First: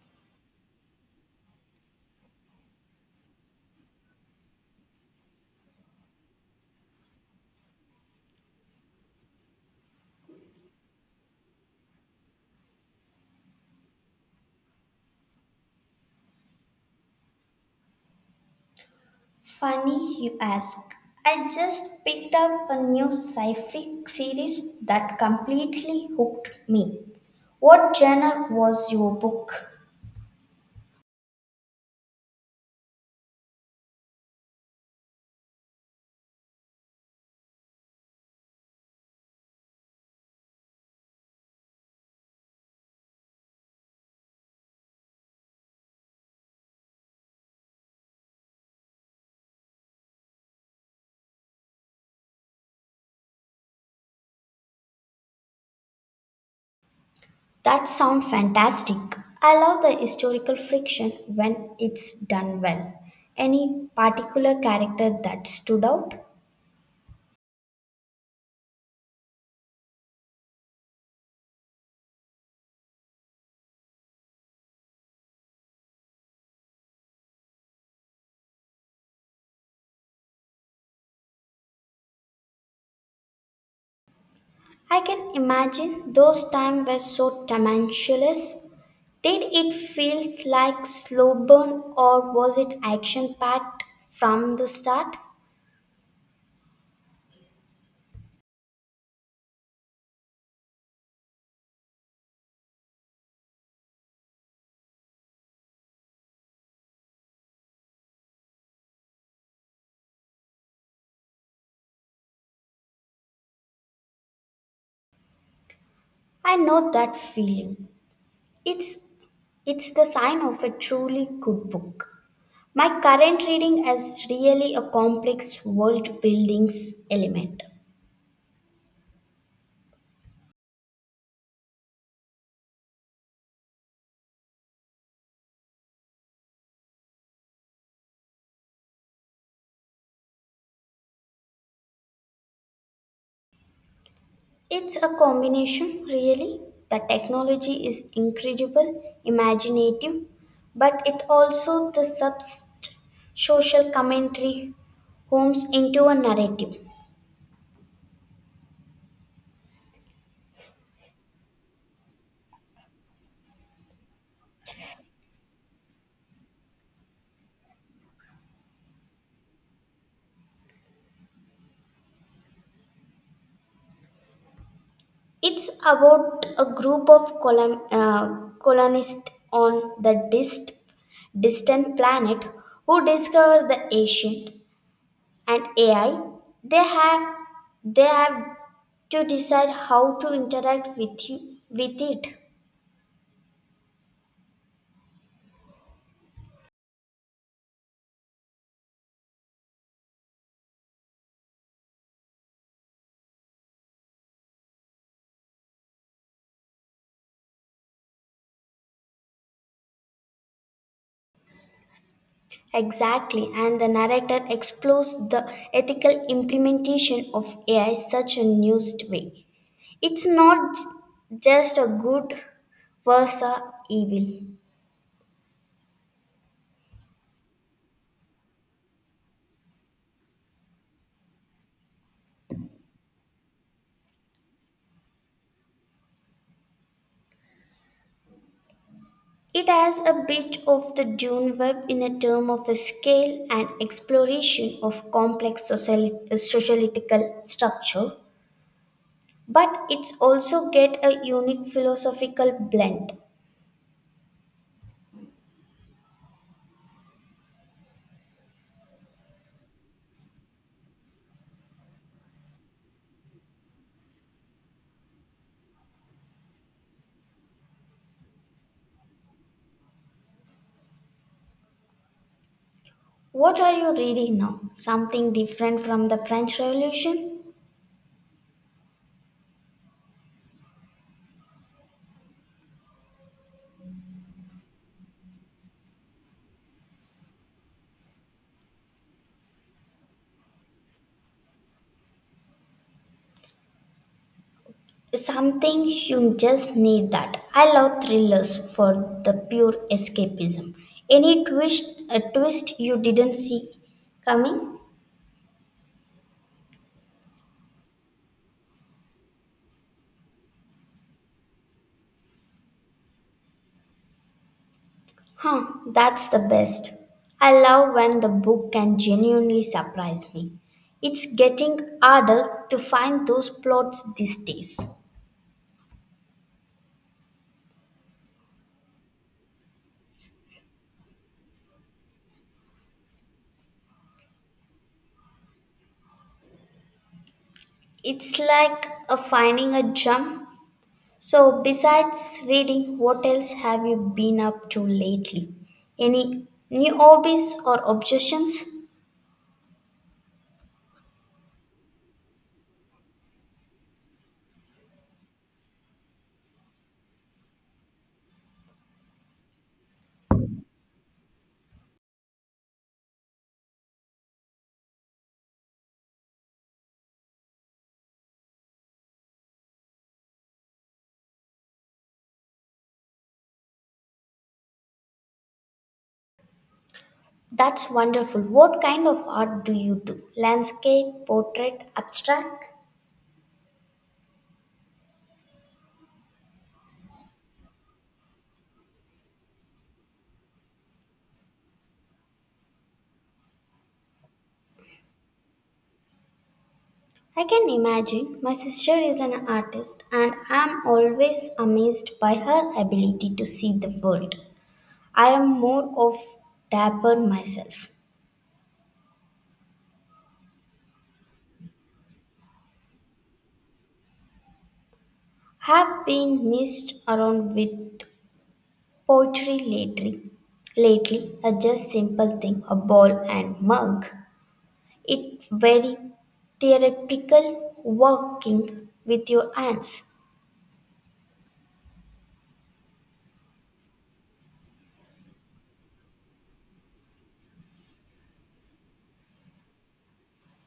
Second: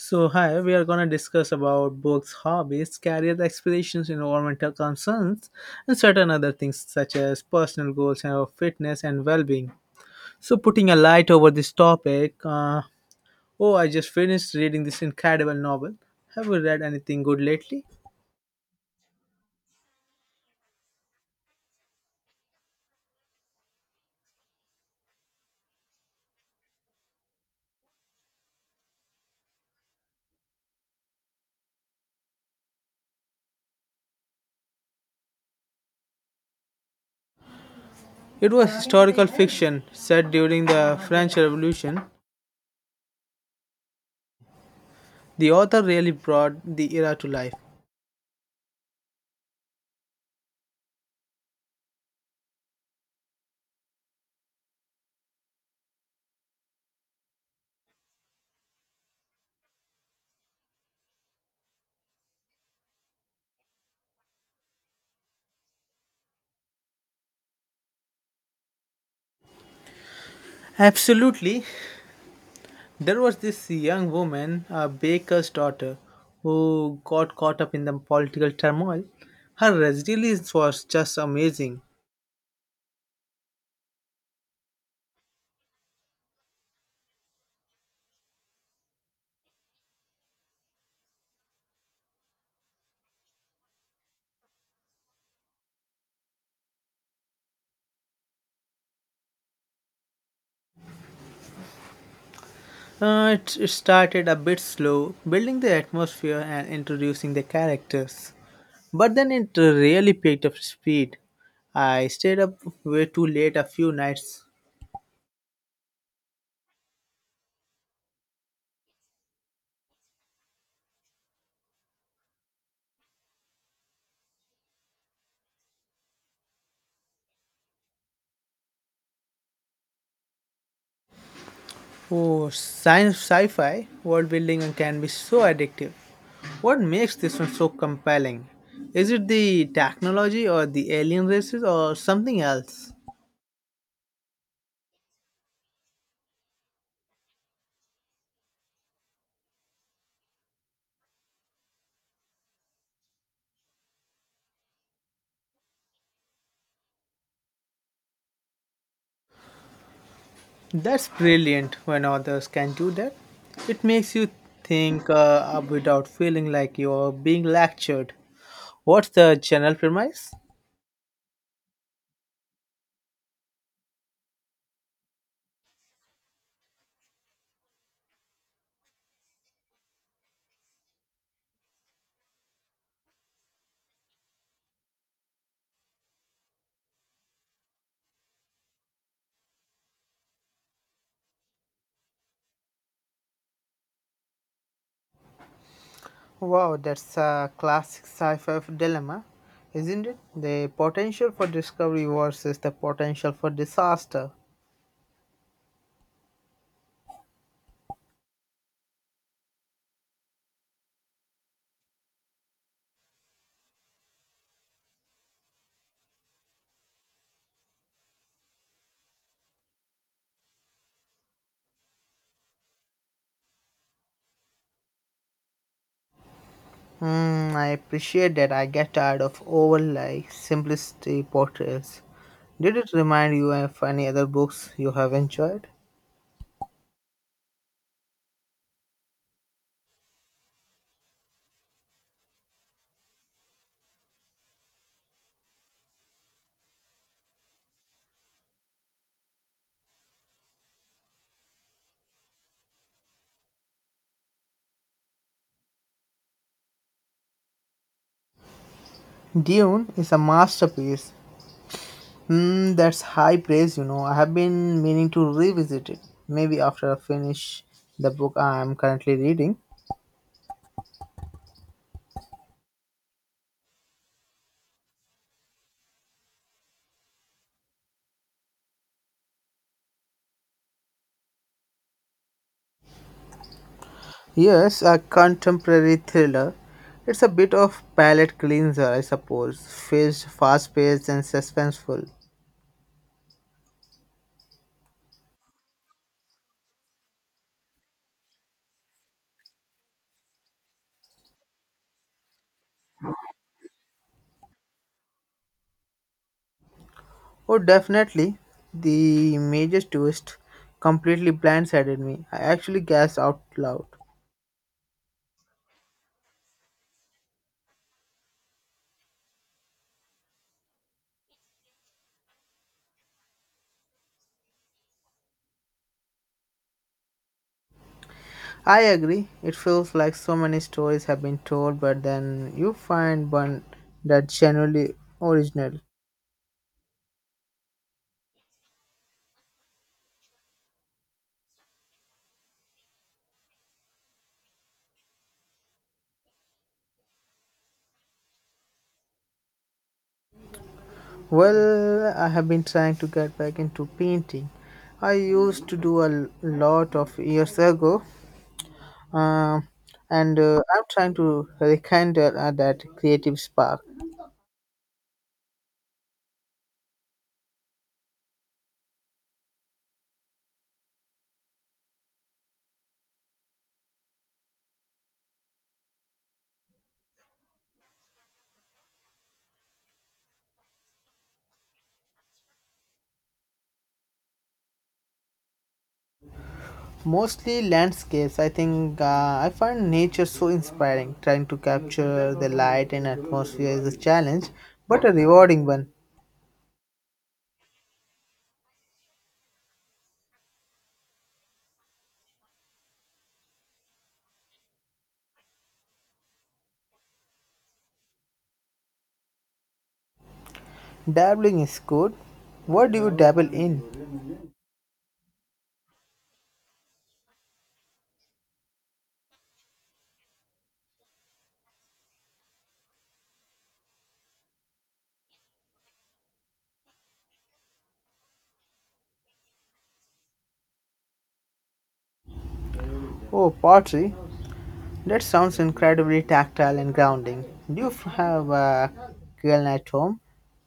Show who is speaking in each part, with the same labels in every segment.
Speaker 1: So, hi, we are going to discuss about books, hobbies, career aspirations, environmental concerns, and certain other things such as personal goals and our fitness and well-being. So, putting a light over this topic, oh, I just finished reading this incredible novel. Have you read anything good lately?
Speaker 2: Funny you ask. I just picked up a new sci fi series that completely hooked me. What genre was your book?
Speaker 1: It was historical fiction set during the French Revolution. The author really brought the era to life.
Speaker 2: That sounds fantastic. I love the historical fiction when it's done well. Any particular character that stood out?
Speaker 1: Absolutely. There was this young woman, a baker's daughter, who got caught up in the political turmoil. Her resilience was just amazing.
Speaker 2: I can imagine those times were so tumultuous. Did it feel like slow burn or was it action packed from the start?
Speaker 1: It started a bit slow, building the atmosphere and introducing the characters. But then it really picked up speed. I stayed up way too late a few nights.
Speaker 2: I know that feeling. It's it's the sign of a truly good book. My current reading is really a complex world buildings element.
Speaker 1: Oh, science sci-fi world building and can be so addictive. What makes this one so compelling? Is it the technology or the alien races or something else?
Speaker 2: It's a combination really. The technology is incredible, imaginative, but it also the subst social commentary homes into a narrative.
Speaker 1: That's brilliant when others can do that. It makes you think up without feeling like you're being lectured. What's the general premise?
Speaker 2: It's about a group of colonists on the distant planet who discover the ancient and AI. They have they have to decide how to interact with you, with it.
Speaker 1: Wow, that's a classic sci fi dilemma, isn't it? The potential for discovery versus the potential for disaster.
Speaker 2: Exactly, and the narrator explores the ethical implementation of AI such a nuanced way. It's not just a good versus evil.
Speaker 1: Hmm, I appreciate that I get tired of overly simplicity portrayals. Did it remind you of any other books you have enjoyed?
Speaker 2: It has a bit of the Dune web in a term of a scale and exploration of complex sociological structure, but it's also get a unique philosophical blend.
Speaker 1: Dune is a masterpiece. Hmm, that's high praise, you know. I have been meaning to revisit it. Maybe after I finish the book I am currently reading.
Speaker 2: What are you reading now? Something different from the French Revolution?
Speaker 1: Yes, a contemporary thriller. It's a bit of palate cleanser, I suppose. Fast-paced and suspenseful.
Speaker 2: Something you just need that. I love thrillers for the pure escapism. A twist you didn't see coming?
Speaker 1: Oh, definitely. The major twist completely blindsided me. I actually gasped out loud.
Speaker 2: Huh, that's the best. I love when the book can genuinely surprise me. It's getting harder to find those plots these days.
Speaker 1: I agree. It feels like so many stories have been told, but then you find one that's genuinely original.
Speaker 2: It's like a finding a gem. So, besides reading, what else have you been up to lately? Any new hobbies or obsessions?
Speaker 1: Well, I have been trying to get back into painting. I used to do a lot of years ago, um, and I'm trying to rekindle that creative spark.
Speaker 2: That's wonderful. What kind of art do you do? Landscape, portrait, abstract?
Speaker 1: Mostly landscapes. I think I find nature so inspiring. Trying to capture the light and atmosphere is a challenge, but a rewarding one.
Speaker 2: I can imagine. My sister is an artist, and I'm always amazed by her ability to see the world. I am more of dapper myself.
Speaker 1: Dabbling is good. What do you dabble in?
Speaker 2: Have been messed around with poetry lately. Lately, a just simple thing, a ball and mug. It very theoretical working with your hands.
Speaker 1: Oh, pottery. That sounds incredibly tactile and grounding. Do have a kiln at home,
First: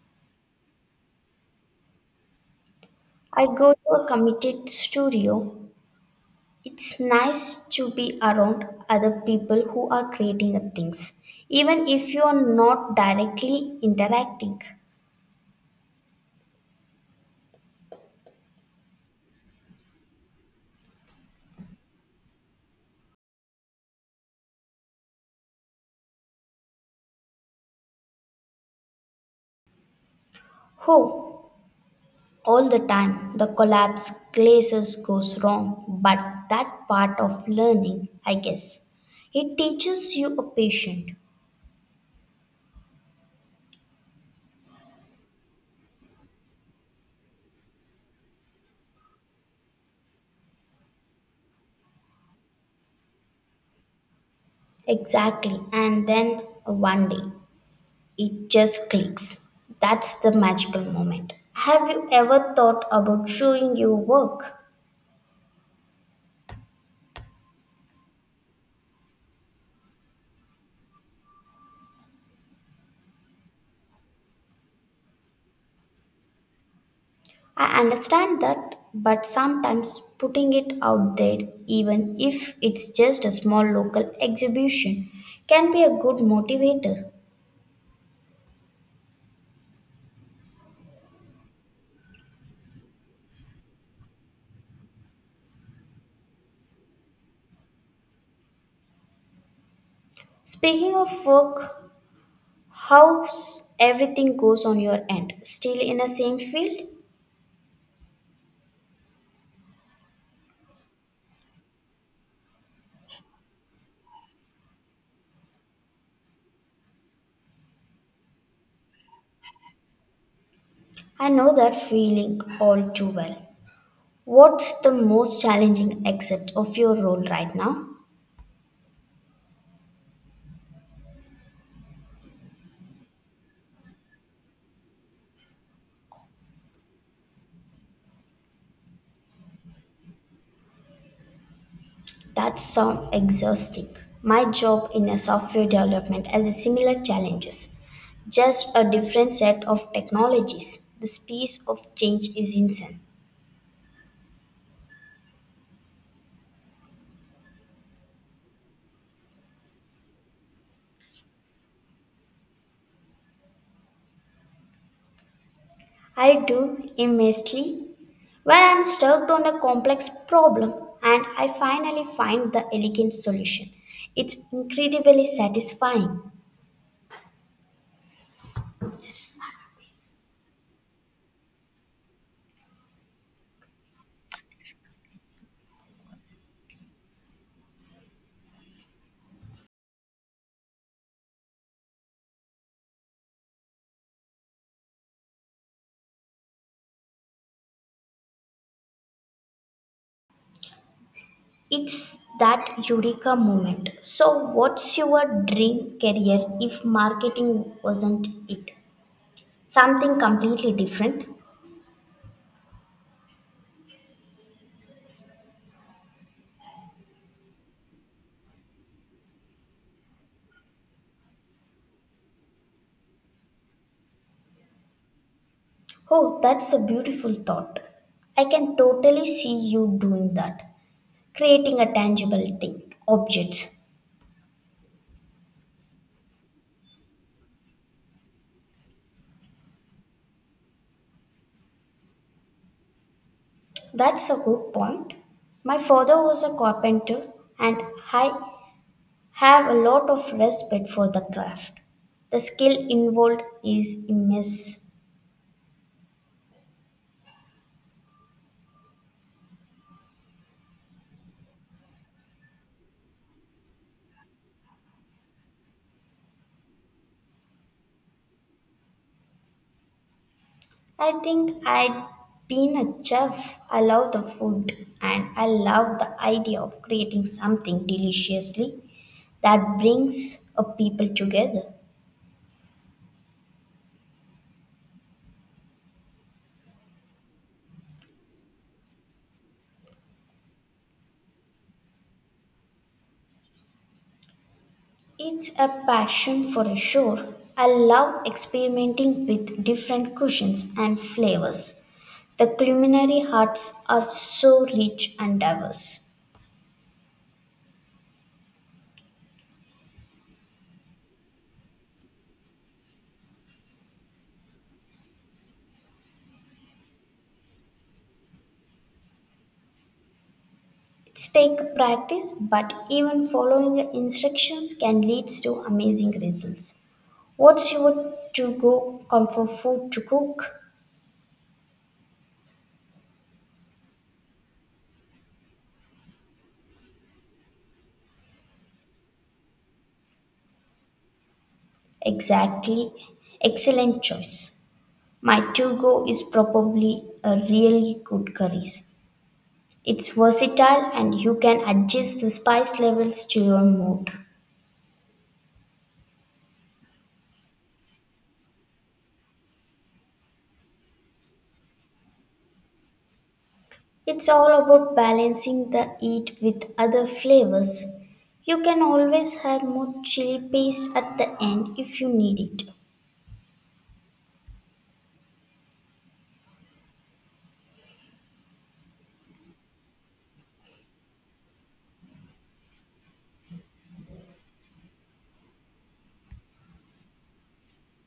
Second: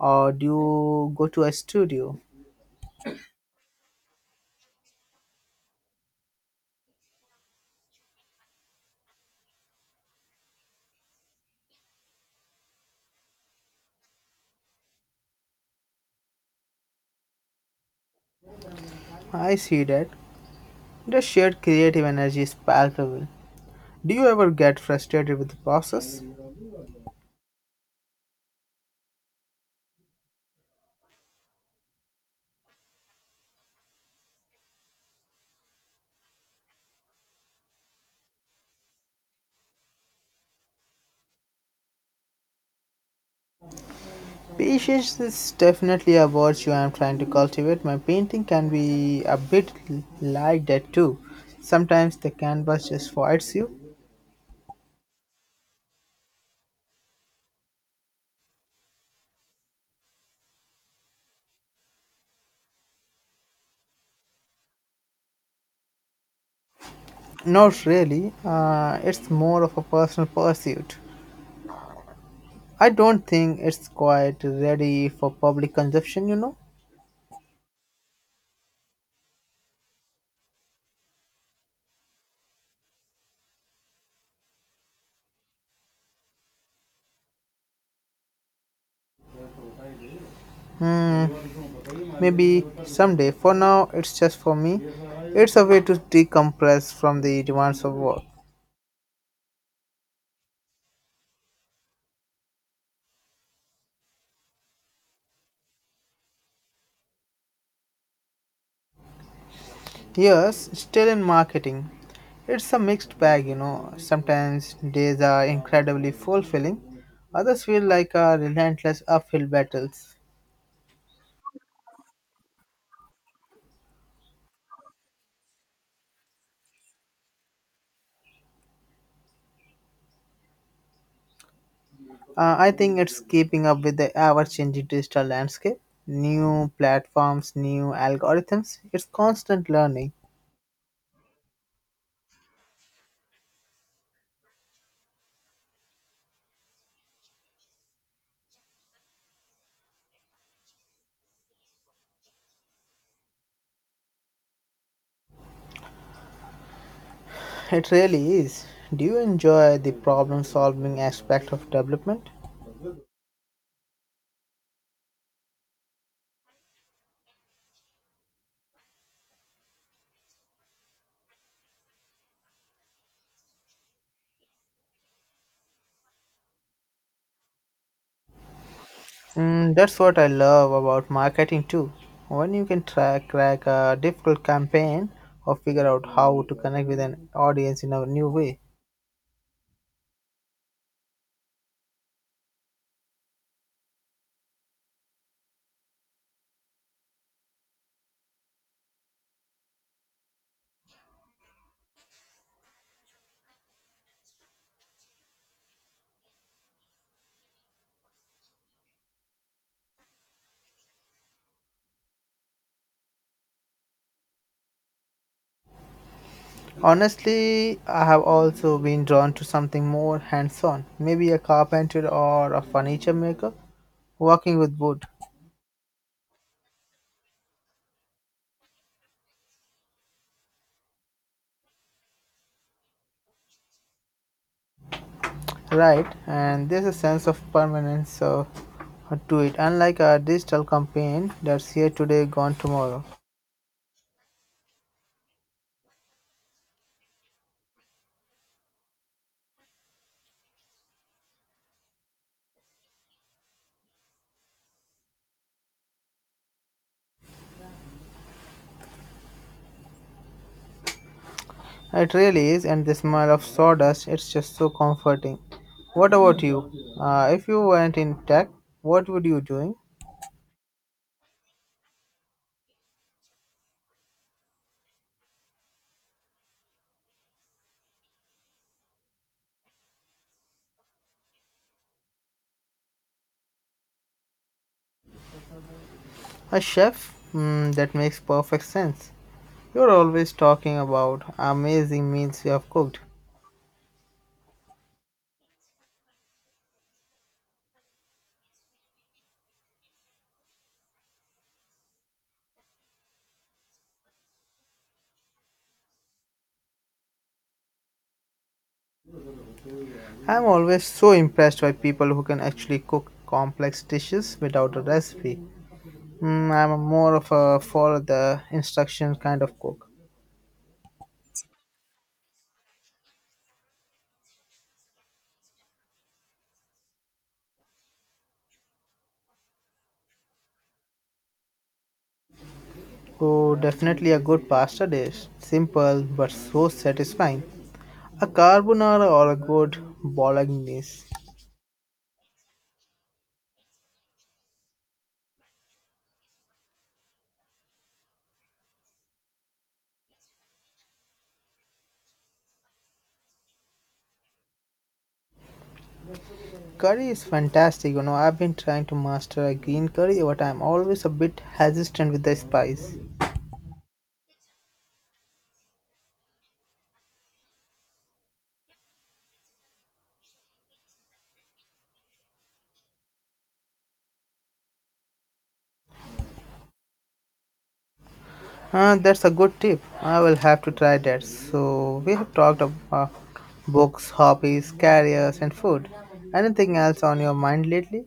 Speaker 1: or do you go to a studio?
Speaker 2: I go to a committed studio. It's nice to be around other people who are creating the things, even if you are not directly interacting.
Speaker 1: I see that. The shared creative energy is palpable. Do you ever get frustrated with the process?
Speaker 2: Oh, all the time the collapse glazes goes wrong, but that part of learning, I guess. It teaches you a patient.
Speaker 1: Patience is definitely a virtue I'm trying to cultivate. My painting can be a bit like that too. Sometimes the canvas just fights you.
Speaker 2: Exactly, and then one day it just clicks. That's the magical moment. Have you ever thought about showing your work?
Speaker 1: Not really, it's more of a personal pursuit. I don't think it's quite ready for public consumption.
Speaker 2: I understand that, but sometimes putting it out there, even if it's just a small local exhibition, can be a good motivator.
Speaker 1: Maybe someday. For now, it's just for me. It's a way to decompress from the demands of work.
Speaker 2: Speaking of work, how's everything goes on your end? Still in the same field?
Speaker 1: Yes, still in marketing. It's a mixed bag. Sometimes days are incredibly fulfilling, others feel like a relentless uphill battles.
Speaker 2: I know that feeling all too well. What's the most challenging aspect of your role right now?
Speaker 1: I think it's keeping up with the ever changing digital landscape. New platforms, new algorithms. It's constant learning.
Speaker 2: That sounds exhausting. My job in a software development has a similar challenges. Just a different set of technologies. The speed of change is insane.
Speaker 1: It really is. Do you enjoy the problem solving aspect of development?
Speaker 2: I do immensely when I'm stuck on a complex problem and I finally find the elegant solution. It's incredibly satisfying.
Speaker 1: Mm, that's what I love about marketing too. When you can try, crack a difficult campaign or figure out how to connect with an audience in a new way.
Speaker 2: It's that eureka moment. So, what's your dream career if marketing wasn't it? Something completely different.
Speaker 1: Honestly, I have also been drawn to something more hands on, maybe a carpenter or a furniture maker, working with wood.
Speaker 2: Oh, that's a beautiful thought. I can totally see you doing that, creating a tangible thing, objects.
Speaker 1: Right, and there's a sense of permanence to it, unlike a digital campaign that's here today, gone tomorrow.
Speaker 2: That's a good point. My father was a carpenter, and I have a lot of respect for the craft. The skill involved is immense.
Speaker 1: It really is, and the smell of sawdust, it's just so comforting. What about you? If you weren't in tech, what would you doing?
Speaker 2: I think I'd been a chef. I love the food and I love the idea of creating something deliciously that brings a people together.
Speaker 1: A chef? Mm, that makes perfect sense. You're always talking about amazing meals you have cooked.
Speaker 2: It's a passion for sure. I love experimenting with different cuisines and flavors. The culinary arts are so rich and diverse.
Speaker 1: I'm always so impressed by people who can actually cook complex dishes without a recipe. Mm, I'm more of a follow the instruction kind of cook.
Speaker 2: It's take practice, but even following the instructions can lead to amazing results. What's your to go comfort food to cook?
Speaker 1: Oh, definitely a good pasta dish. Simple but so satisfying. A carbonara or a good bolognese.
Speaker 2: Exactly. Excellent choice. My to go is probably a really good curries. It's versatile and you can adjust the spice levels to your mood.
Speaker 1: Curry is fantastic. I've been trying to master a green curry, but I'm always a bit hesitant with the spice.
Speaker 2: It's all about balancing the heat with other flavors. You can always add more chili paste at the end if you need it.
Speaker 1: That's a good tip. I will have to try that. So, we have talked about books, hobbies, careers, and food. Anything else on your mind lately?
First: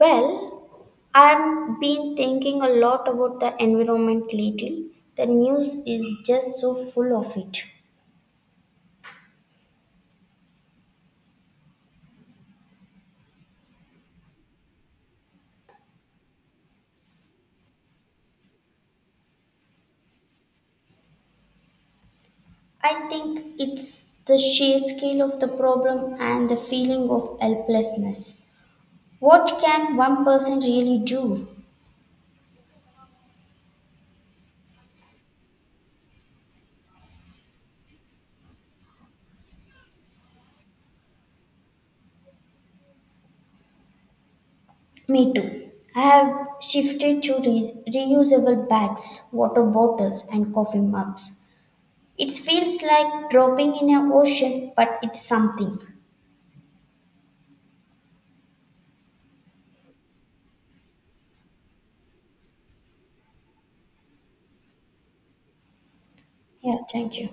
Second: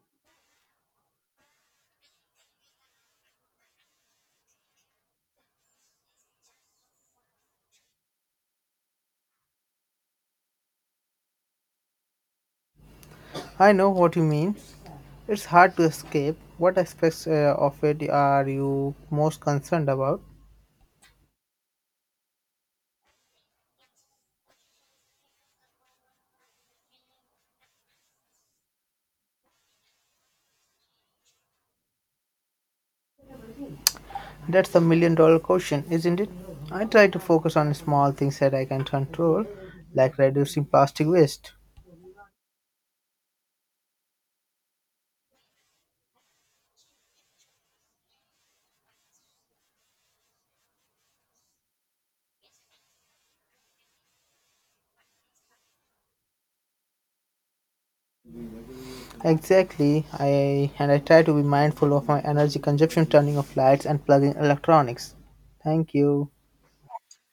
Speaker 2: Well, I've been thinking a lot about the environment lately. The news is just so full of it.
Speaker 1: I know what you mean. It's hard to escape. What aspects of it are you most concerned about?
Speaker 2: I think it's the sheer scale of the problem and the feeling of helplessness. What can one person really do?
Speaker 1: That's the million dollar question, isn't it? I try to focus on small things that I can control, like reducing plastic waste.
Speaker 2: Me too. I have shifted to reusable bags, water bottles, and coffee mugs. It feels like dropping in an ocean, but it's something.
Speaker 1: Exactly, I and I try to be mindful of my energy consumption, turning off lights and plugging electronics. Thank you.
Speaker 2: Yeah, thank you.